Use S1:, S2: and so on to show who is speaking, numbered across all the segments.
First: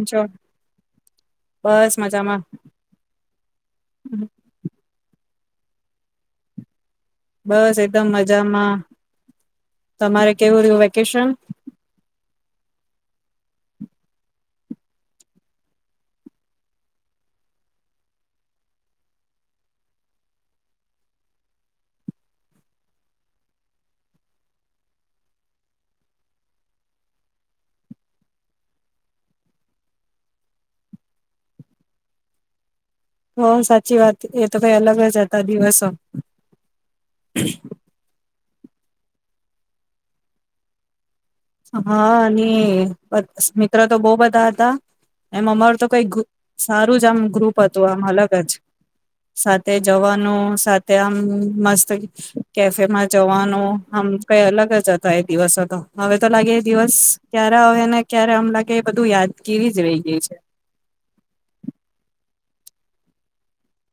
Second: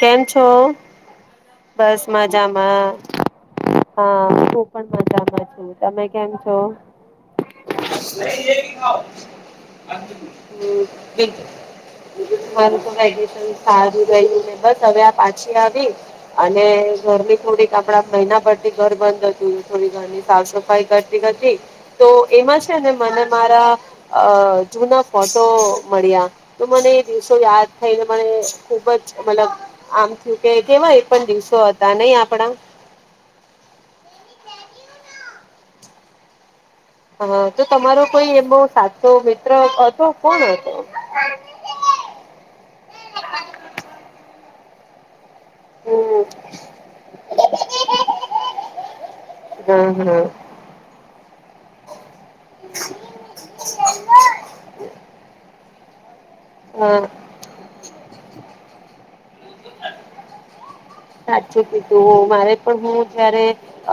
S1: કેમ છો બસ મજામાં હા હુ પણ મજામાં. હ તમે કેમ છો
S2: બસ એકદમ મજામાં. તમારે કેવું રહ્યું
S1: [unintelligible]
S2: વેકેશન?
S1: અમારું વેકેશન સારુ બસ હવે આ પાછી આવી અને ઘરની થોડીક આપડા મહિના પર થી ઘર બંધ હતું થોડી ઘણી ઘરની સાફ સફાઈ કરતી કરતી તો એમાં છે ને મને મારા અ જૂના ફોટો મળ્યા તો મને એ દિવસો યાદ થઈને મને ખુબ જ મતલબ આમ થયું કે કેવા એ પણ દિવસો હતા નહી આપણા
S2: હ સાચી વાત એ તો કઈ અલગ જ હતા દિવસો
S1: હા તો તમારો કોઈ એમ સાચો મિત્ર હતો કોણ હતો
S2: હા અને બસ મિત્ર તો બહુ બધા હતા એમ અમારું તો કઈ
S1: હમ
S2: સારું જ આમ ગ્રુપ હતું આમ અલગ જ સાથે
S1: હા હા
S2: જવાનું સાથે આમ મસ્ત કેફેમાં જવાનું આમ કઈ અલગ જ હતા એ દિવસ તો હવે તો લાગે એ દિવસ
S1: હા
S2: ક્યારે આવે ને ક્યારે આમ લે ક બધું યાદગીરી જ રહી ગઈ છે
S1: સાચું કી તું મારે પણ હું જયારે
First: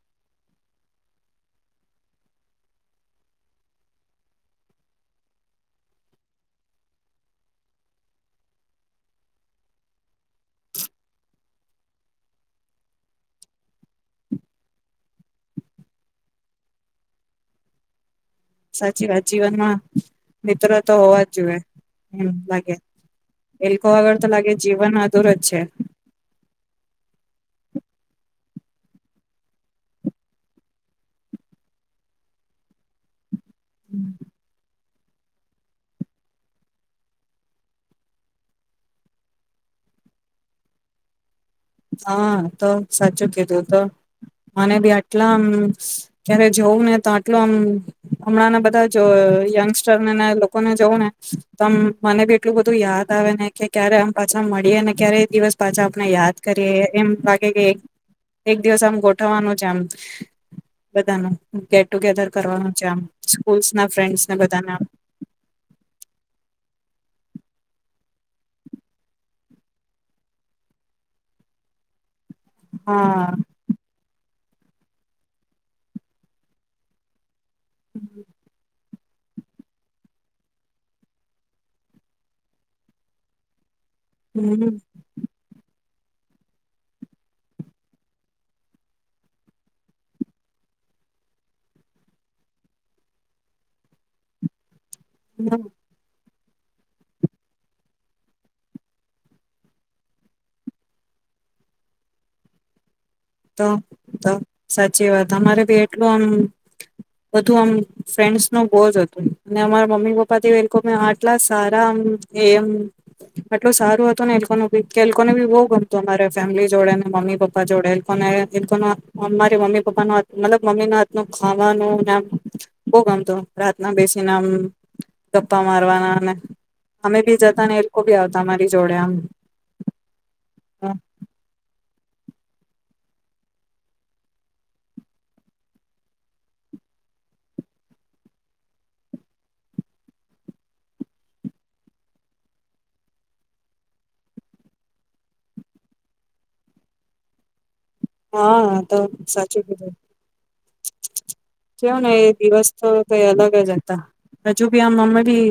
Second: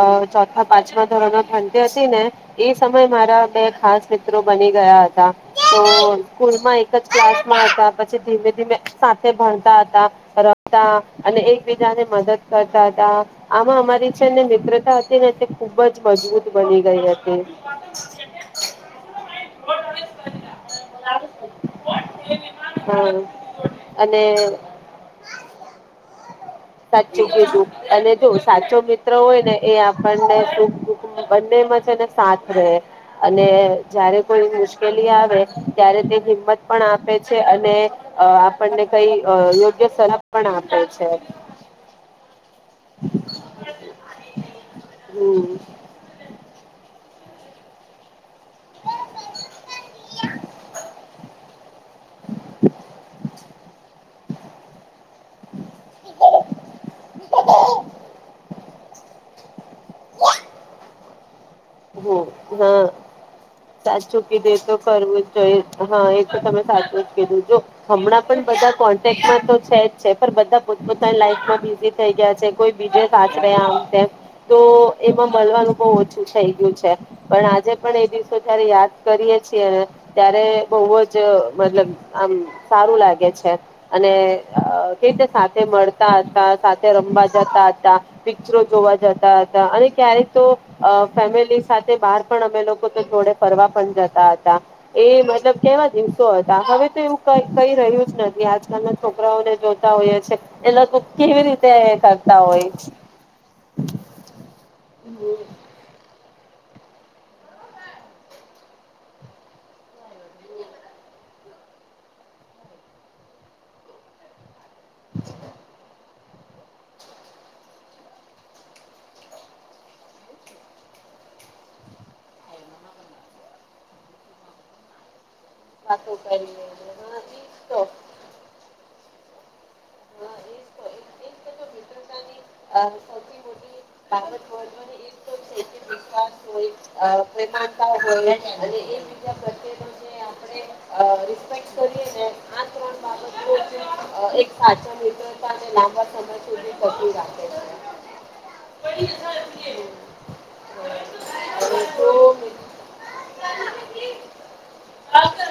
S1: અ ચોથા પાંચમા ધોરણો ભતી હતી ને એ સમય મારા બે ખાસ મિત્રો બની ગયા હતા તો સ્કૂલમાં એક જ ક્લાસમાં હતા પછી ધીમે ધીમે સાથે ભણતા હતા રમતા અને બીજા ને મદદ કરતા હતા આમાં અમારી છેને મિત્રતા હતી ને તે ખુબ જ મજબૂત બની ગઈ હતી
S2: સાચી વાત જીવનમાં મિત્ર તો હોવા જ જોઈએ એમ લાગે
S1: હમ
S2: એલોકો આગળ
S1: અને
S2: તો લાગે જીવન અધુર જ છે
S1: સાચું કીધું અને જો સાચો મિત્ર હોય ને એ આપણને સુખ દુઃખ બંનેમાં છેને સાથ રહે અને જયારે કોઈ મુશ મુશ્કેલી આવે ત્યારે તે હિંમત પણ આપે છે અને અ આપણને કઈ અ યોગ્ય સલાહ પણ આપે છે
S2: હા તો સાચું કીધું તો મને બી આટલામ
S1: હમ
S2: ક્યારે જોઉું ને તો આટલ આમ હમણાં ના બધા જો યંગસ્ટર ને ને લોકોને જોવ ને તો મને બી એટલું બધું યાદ આવે ને કે ક્યારે પાછા મળીએ ને ક્યારે દિવસ પાછા આપણે યાદ કરી એમ લાગે કે એક દિવસ આમ ગો પવાનું છે આમ બધાનું ગેટ
S1: હ
S2: ટુગેધર
S1: હ
S2: કરવાનું છે આમ સ્કૂલ્સ ના
S1: સાત
S2: ફ્રેન્ડસ ને
S1: ચુંકી દે
S2: બધાને
S1: તો
S2: આમ
S1: કરવું જ જોઈએ હા એ તો તમે સાતું કીધું જો હમણાં પણ બધા કોન્ટેકમાં તો છે જ છે બધા પોતતાની લાઈફમાં બીઝી થઈ ગયા કોઈ બીજે
S2: હા
S1: સાચરે આમ તેમ તો એમાં મળવાનું બહ ઓછું છે બું છે પણ આજે પણ એ દિવસો ત્યારે યાદ કરીએ છીએ ત્યારે બહુ જ મતલબ આમ સારું લાગે છે અને
S2: હમ
S1: કે રીતે સાથે મળ સા સા સાથે રમવા જતા હતા પિક્ચરો જોવા જતા હતા અને ક્યારેક તો અ ફેમિલી સાથે બહાર પણ અમે લોકો તો જોડે ફરવા પણ જતા હતા એ મતલબ
S2: હમ,
S1: કેવા દીવ વસો હતા હવે તો એવું કઈ કઈ રહ્યું જ નથી આજકાલના છોકરાઓને જોતા હોઈએ છે એટલે તો કેવી રીતે કરતા હોય
S2: તો તો સાચી વાત અમારે ભી એટલું આમ બધું આમ ફ્રેન્ડનું બોઉજ હતું અને અમારા મમ્મી પપ્પા એ લોકો આટલા સારા આમમ આટલુ સારું હતું ને એ લોકોનું કેમ કે એ લોકોને બી બહુ ગમતું અમારે ફેમિલી જોડે મમ્મી પપ્પા જોડે કોને એ લોકોને મારી મમ્મી પપ્પાના હાથ મતલબ મમ્મીના હાથના ખાવાનું એમ બઉ ગમતું રાત ના બેસીને આમ ગપ્પા મારવાના
S1: વાતો
S2: અને અમે બી જતા ને એ
S1: કરી
S2: લોકો બી આવતા અમારી જોડે આમ હા
S1: ૌ મોતેકં સમય [unintelligible] એ બી પકડી રાખે છે
S2: હા તો સાચું કીધું
S1: અને
S2: કેવ ને
S1: જો
S2: એ
S1: મિત-
S2: દિવસ તો કઈ અલગ જ હતા હજુ બી આમ અમે ભી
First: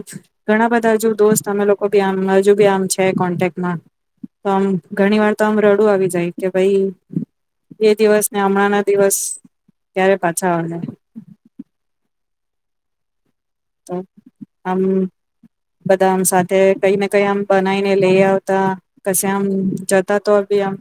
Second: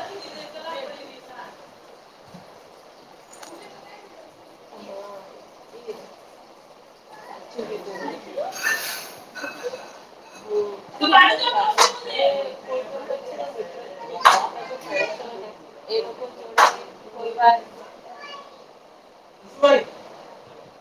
S2: ઘણા બધા હજુ દોસ્ત અમે લોકો ભી આમ જ જો ભઈ આમ છે કોન્ટેકમાં તો આમ ઘણી વાર તો આમ રડું આવી જાય કે ભઈ એ દિવસ ને હમણાં ના દિવસ ક્યારે પાછા હ [unintelligible]
S1: હ [unintelligible]
S2: તો આમ
S1: એ
S2: બધામ
S1: લોકો
S2: સાથે
S1: જોડે
S2: કઈને કઈ
S1: કોઈ
S2: આમ
S1: વાર
S2: બનાવીને લઈ આવતા કશે આમ જતા તો બી આમ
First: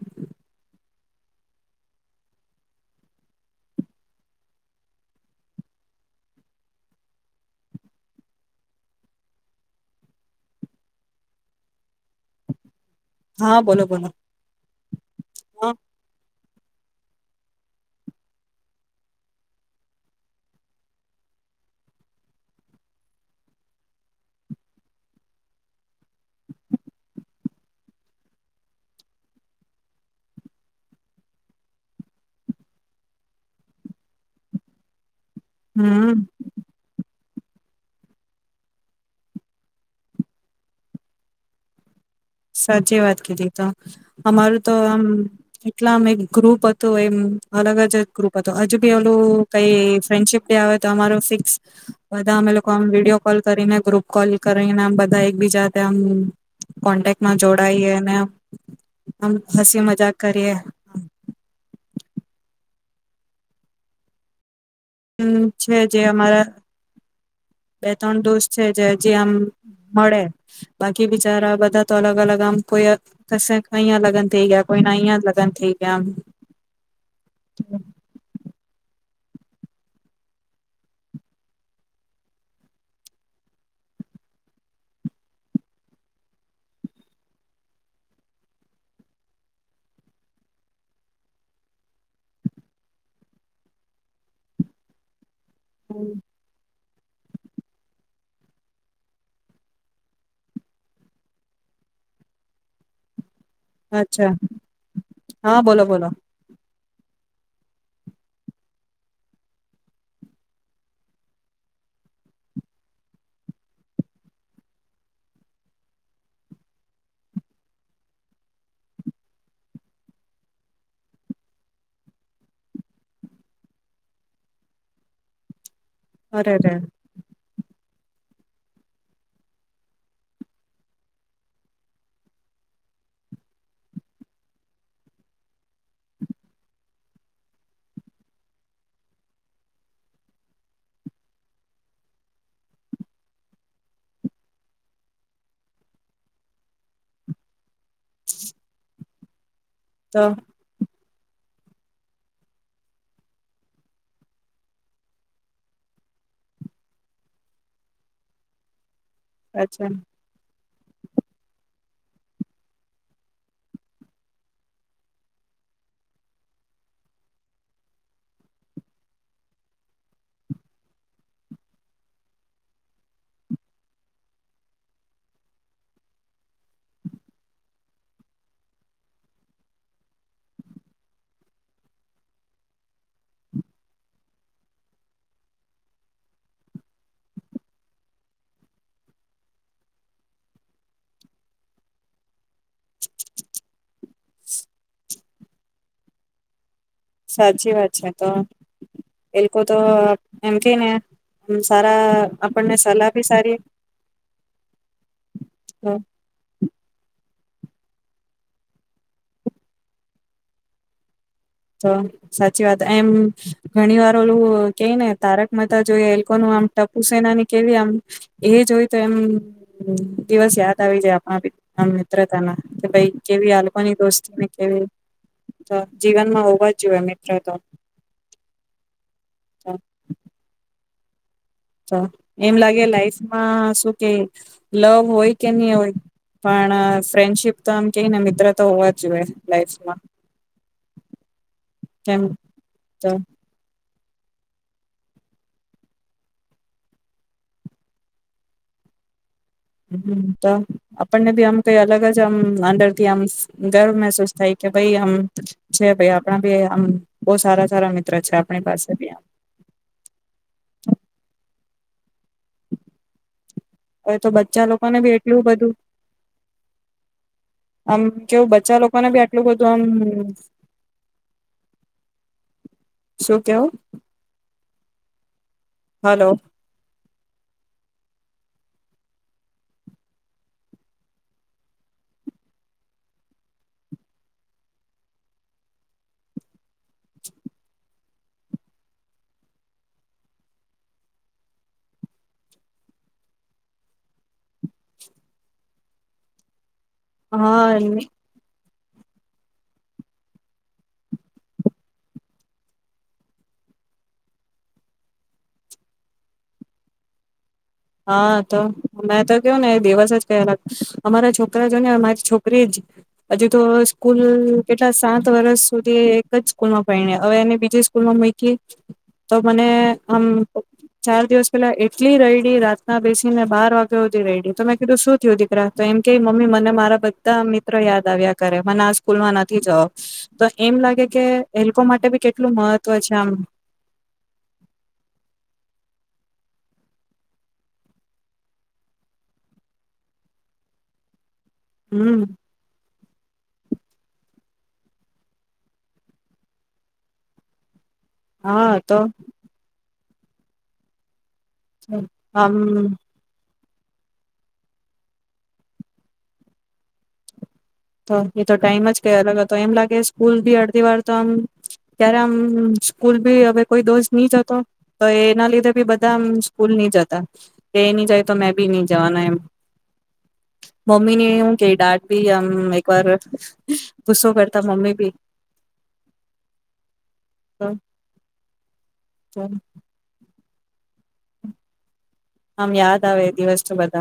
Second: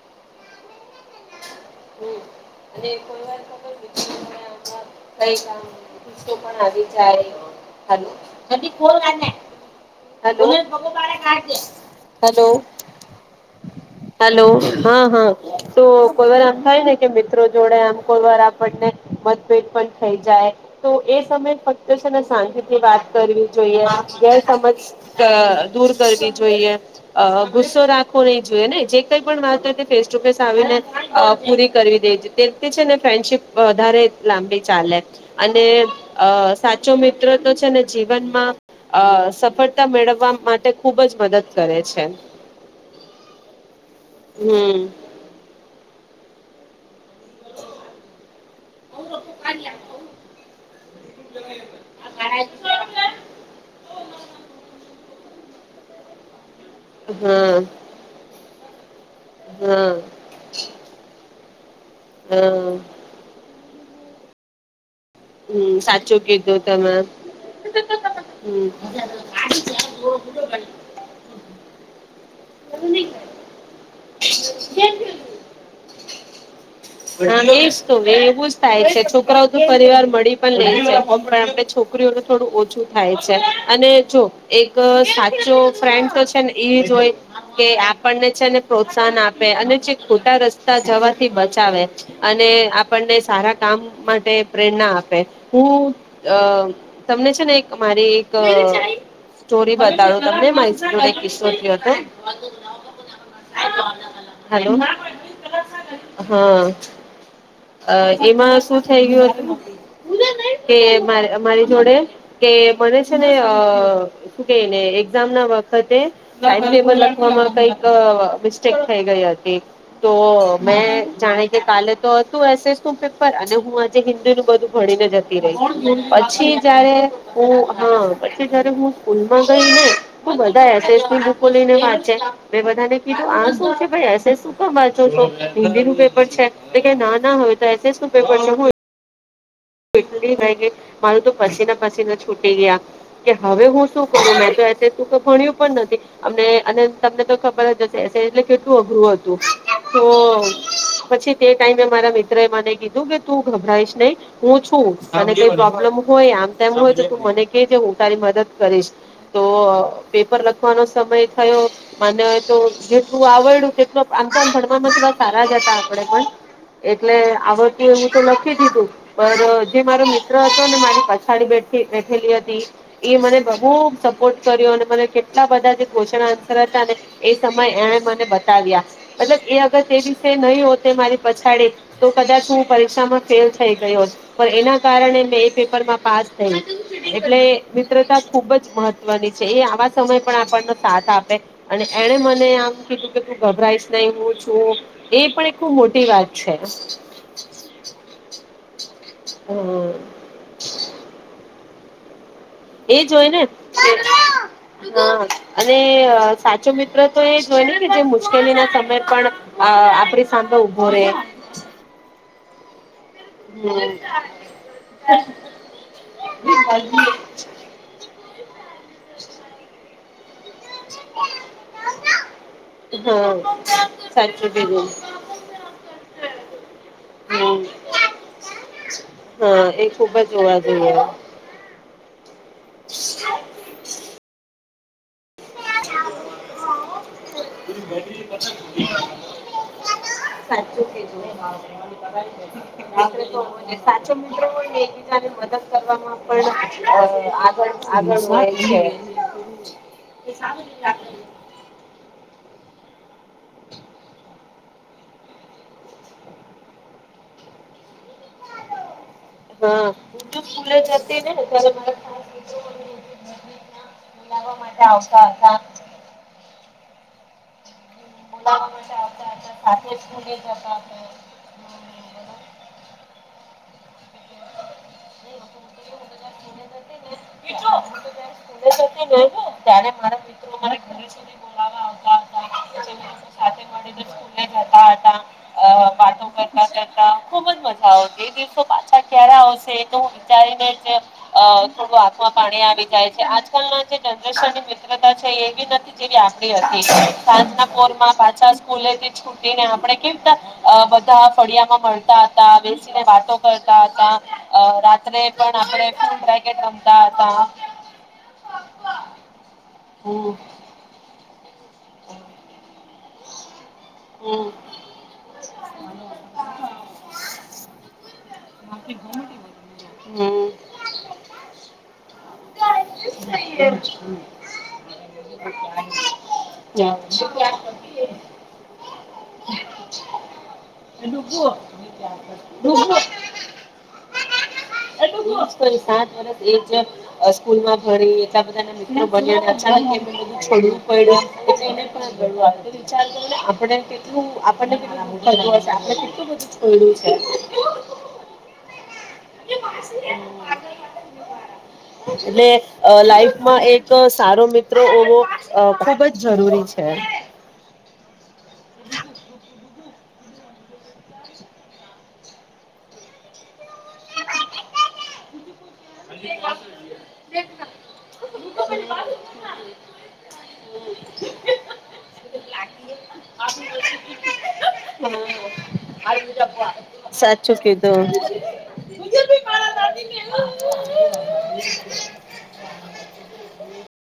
S1: કો [unintelligible]
S2: હા બોલો બોલો
S1: હલો હા હા તું કોઈ વારા થઇ શકે મિત્રો જોડે આમ કો વાર આપણને મતભેદ પણ થઈ જાય તો એ સમયે ફક્ત છે ને શાંતિથી વાત કરવી જોઈએ ગેરસમજ દૂર અ કરવી જોઈએ અ ગુસ્સો રાખવો નહી જોઈએ ને જે કઈ પણ વાત ફેસ ટુ ફેસ આવીને અ પૂરી કરવી દેવી જોઈએ તે છે ને ફ્રેન્ડશીપ વધારે લાંબી ચાલે અને
S2: હમ
S1: અ સાચો મિ ત્રો છે ને જીવનમાં અ સફળતા મેળવવા માટે ખુબ જ મદદ કરે છે
S2: સાચી વાત કીધી તો અમારું તો
S1: હમ
S2: આમ એટલામેં ગ્રુપ હતું એમ અલગ જ ગ્રુપ હતો હજુ બી ઓલું કઈ ફ્રેન્ડશીપ ડે આવે તો અમારો ફિક્સ બધા અમે લોકો વિડીયો કોલ કરીને ગ્રુપ કોલ કરીનેમ બધા એ બીજા તેમ આમ માં
S1: હા
S2: જોડાઈએ ને આમ હસી
S1: હા
S2: મજાક કરીએ
S1: હા
S2: છે
S1: હમ
S2: જે
S1: સાચું
S2: અમારા
S1: કીધું તમે
S2: બે ત્રણ દોસ્ત છે
S1: હમ
S2: જે જે આમ મળે બાકી બિચારા બધા તો અલગ અલગ આમ કોઈ ક અહં લગ્ન થઈ ગયા કોઈ ના અહિયાં લગ્ન થઈ ગયા આમ
S1: હ તો બ થાય છે છોકરાઓ તો પરિવાર મળી પણ નઈ છે પણ આપણે છોકરીઓનું થોડું ઓછું થાય છે અને જો એક સાચો ફ્રેન્ડ તો છે ને એ જ હોય કે આપણને છે ને પ્રોત્સાહન આપે અને જે ખોટા રસ્તા જવાથી બ અને આપણને સારા કામ માટે પ્રેરણા આપે હું અ તમને છે ને એક મારી એક સ્ટોરી બતાડો તમને મારીૂ ન એક કિસ્સો થ હતો
S2: અચ્છા હા બોલો બોલો
S1: હ એમાં શું થઈ ગયું હતું કે મારી જોડે કે મને છે ને શું કેને એક્ઝામ ના વખતે ટાઈમટેબલ લખવામાં કઈક મિસ્ટેક થઈ ગઈ હતી તો મે જાણે કે કાલે તો હતું એસએસ નું પેપર અને હું આજે હિન્દી નું બધું ભણીને જતી રહી પછી
S2: અરે રે
S1: જયારે હું હા પછી જયારે હું સ્કૂલમાં ગઈ ને બધા એસસની બુકો લઈને વાંચે મેં બધાને કીધું આ શું છેસું વાંચો છો હિન્દી છે તો કે ના ના હોય તો એસએસ નું પેપર ન હોય એટલી કે મારું તો પસીના પસીના છૂટી ગયા કે હવે હું શું કરું મે તો ભણ્યું પણ નથી અમને અને તમને તો ખબર જ હશે એસ એટલે કેટલું અઘરું હતું
S2: તો
S1: હમ પછી તે ટાઈમે મારા મિત્ર એ મને કીધું કે તું ગભરાઈશ નહી હું છું અને કઈ પ્રોબ્લેમ હોય આમ તેમ હોય તો તું મને કે છે હું તારી મદદ કરીશ તો
S2: અચ્છા
S1: પેપર લગતા ન સમય થયો માનેય તો જેટલું આવડ્યું કેટલ આતાામ ભણવાવામાં થડા સારા જ હતા આપણેે પણ એટલે આવડતી એ હું તો લખી દીધું પર જે મારો મિત્ર હતો ને મારી પછાડી બેઠેલી હતી એ મને બહુ સપોર્ટ કર્યો અને મને કેટલા બધા જે ક્વેશ્ચન આન્સર હતા ને એ સમયે એણે મને બતાવ્યા મતલબ એ અગર તે વિશે નહી હોતે મારી પછાડી તો કદાચ હું પરીક્ષામાં ફેલ થઈ ગયો પણ એના કારણે મેં એ પેપરમાં પાસ થય એટલે મિત્રતા ખુબ જ મહત્વની છે એ આવા સમય પણ આપણનો સાથ આપે અને એણે મને આમ કીધું કે તું ગભરાઈશ ન હું છું એ પણ એક ખ મોટી વાત છે
S2: સાચી વાત છે તો એ લોકો તો
S1: હમ
S2: એમ કે ને ત
S1: એ જો હોય ને હ અને
S2: આપે.
S1: સાચો મિત્ર તો એ જોઈ જે મુશ્કેલી ના સમય પણ આપડી સામે ઉભો રહેે
S2: તો સાચી વાત એમ ઘણી વાર ઓલું કે ને તારક મતા જોઈ એ લોકોનું આમ ટપુ સેના ની કેવી આમ એ જોય તો એમ દિવસ યાદ આવી જાય આપણા મિત્રતાના કે ભાઈ
S1: હા
S2: કેવી હલ્પની દોસ્તીને
S1: સાચું
S2: કેવી
S1: કીધું
S2: જીવન હોવા જ જોઈએ મિત્રો તો
S1: હમ હા એ ખુબ જ હોવા એયા
S2: તો એમ લાગે લાઈફમાં શું કે લોંગ હોય કે નહી હોય પણ ફ્રેન્ડશીપ તો એમ કે ને મિત્ર તો હોવા જ જોઈએ લાઈફમાં
S1: સાચું કીધું
S2: કેમ તો
S1: આપણે હોય ને, સાચો મિત્રો હોયને એકબીજા ને મદદ કરવામાં પણ આગળ આગળ વધે છે
S2: [unintelligible] તો આપણને ભી આમ કઈ અલગ જ આમ અંદરથી આમ ગર્વ મહેસૂસ થાય કે ભાઈ આમ છે ભ આપણા ભ આમ બહુ સારા સારા મિત્ર છે આપણી પાસે બી આમ
S1: હા હ તો સુરત જતી રહી ને [unintelligible]
S2: હવે તો બચ્ચા
S1: માટે
S2: લોકોને બી
S1: આવતા
S2: એટલું
S1: હતા
S2: બધું આમ કેવું
S1: બોલાવવા
S2: બચા
S1: માટે
S2: લોકોને બી આટલું બધું
S1: સાથે
S2: એમ
S1: સ્કૂલે જતા હતા.
S2: શું કેવું હલો
S1: હલે જ ત્યારે મારા મિત્રો મારા ઘરે સુધી બોલાવા આવતા હતા જતા હતા વાતો કરતા કરતા ખુબ જ મજા આવ બે દિવસો પાછા ક્યારે આવશે એ તો વિચારીને જ થોડું આંખમાં પાણી આવી જાય છે આજકાલના જે જનરેશનની મિત્રતા છે એવી નથી જેવી આપડી હતી સાંજ
S2: હા
S1: નાં પોરમાં પાછા સ્કૂલ થી છૂટીને આપણે કેવી રીતે બધા ફળિયા માં મળતા હતા બેસીને વાતો કરતા રાત્રે પણ આપણે ફૂડ પેકેટ રમતા હતા
S2: હા તો મેં તો એવું કયો ને એ દિવસ જ કર્યો અમારા છોકરા છોકરા જો ને મારી છોકરી જ હજુ તો સ્કૂલ
S1: હમ
S2: કેટલા સાત વર્ષ સુધી એક જ સ્કૂલમાં પને હવે એને બીજી સ્કૂલમાં મૂકી તો મને આમ
S1: હમ
S2: ચાર દિવસ પેલા એટલી રઈડ ત્યાં બેસીને બાર વાગે સુધી રહીડી તો મેં કીધું શું થયું દીકરા તો એમ કે મમ્મી મને મારા બધા મિત્રો યાદ આવ્યા કરે મને આ સ્કૂલમાં નથી જવું તો એમ લાગે કે એે લોકો માટે બી કેટલું મહત્વ છે આમ
S1: કદાચ એ જેમ આ સ્કૂલમાં ભરી એટલા બધા ના મિત્રો બન્યા [unintelligible] છોડું પડ્યું ને
S2: હમ
S1: પણું વિચારને આપડ કેટલું આપ તને કેટલું સમજાઈ ગયું હશે આપણે કેટલું છોડ્યું છે
S2: હા તો
S1: [inaudible] એટલે
S2: આમ
S1: અ લાઈફમાં એક તો સારો મિત્રો હોવો ખુબ જ જરૂરી છે
S2: તો એ તો ટાઈમ જ કે અલગ તો એમ લાગે સ્કૂલ બી અડધી વાર તો આમ ત્યારે આમ સ્કૂલ બી હવે કોઈ દોષ નહી જતો તો એના લીધે બી બધા આમ સ્કૂલ નહી જતા કે એ નહી જાય તો મેં બી નહી જવાનો એમ મમ્મી ને એવું કે ડાડ બી આમ હમ એક વાર ગુસ્સો કરતા મમ્મી ભી
S1: સાચું કીધું [inaudible]
S2: આમ યાદ આવે દિવસ તો બધા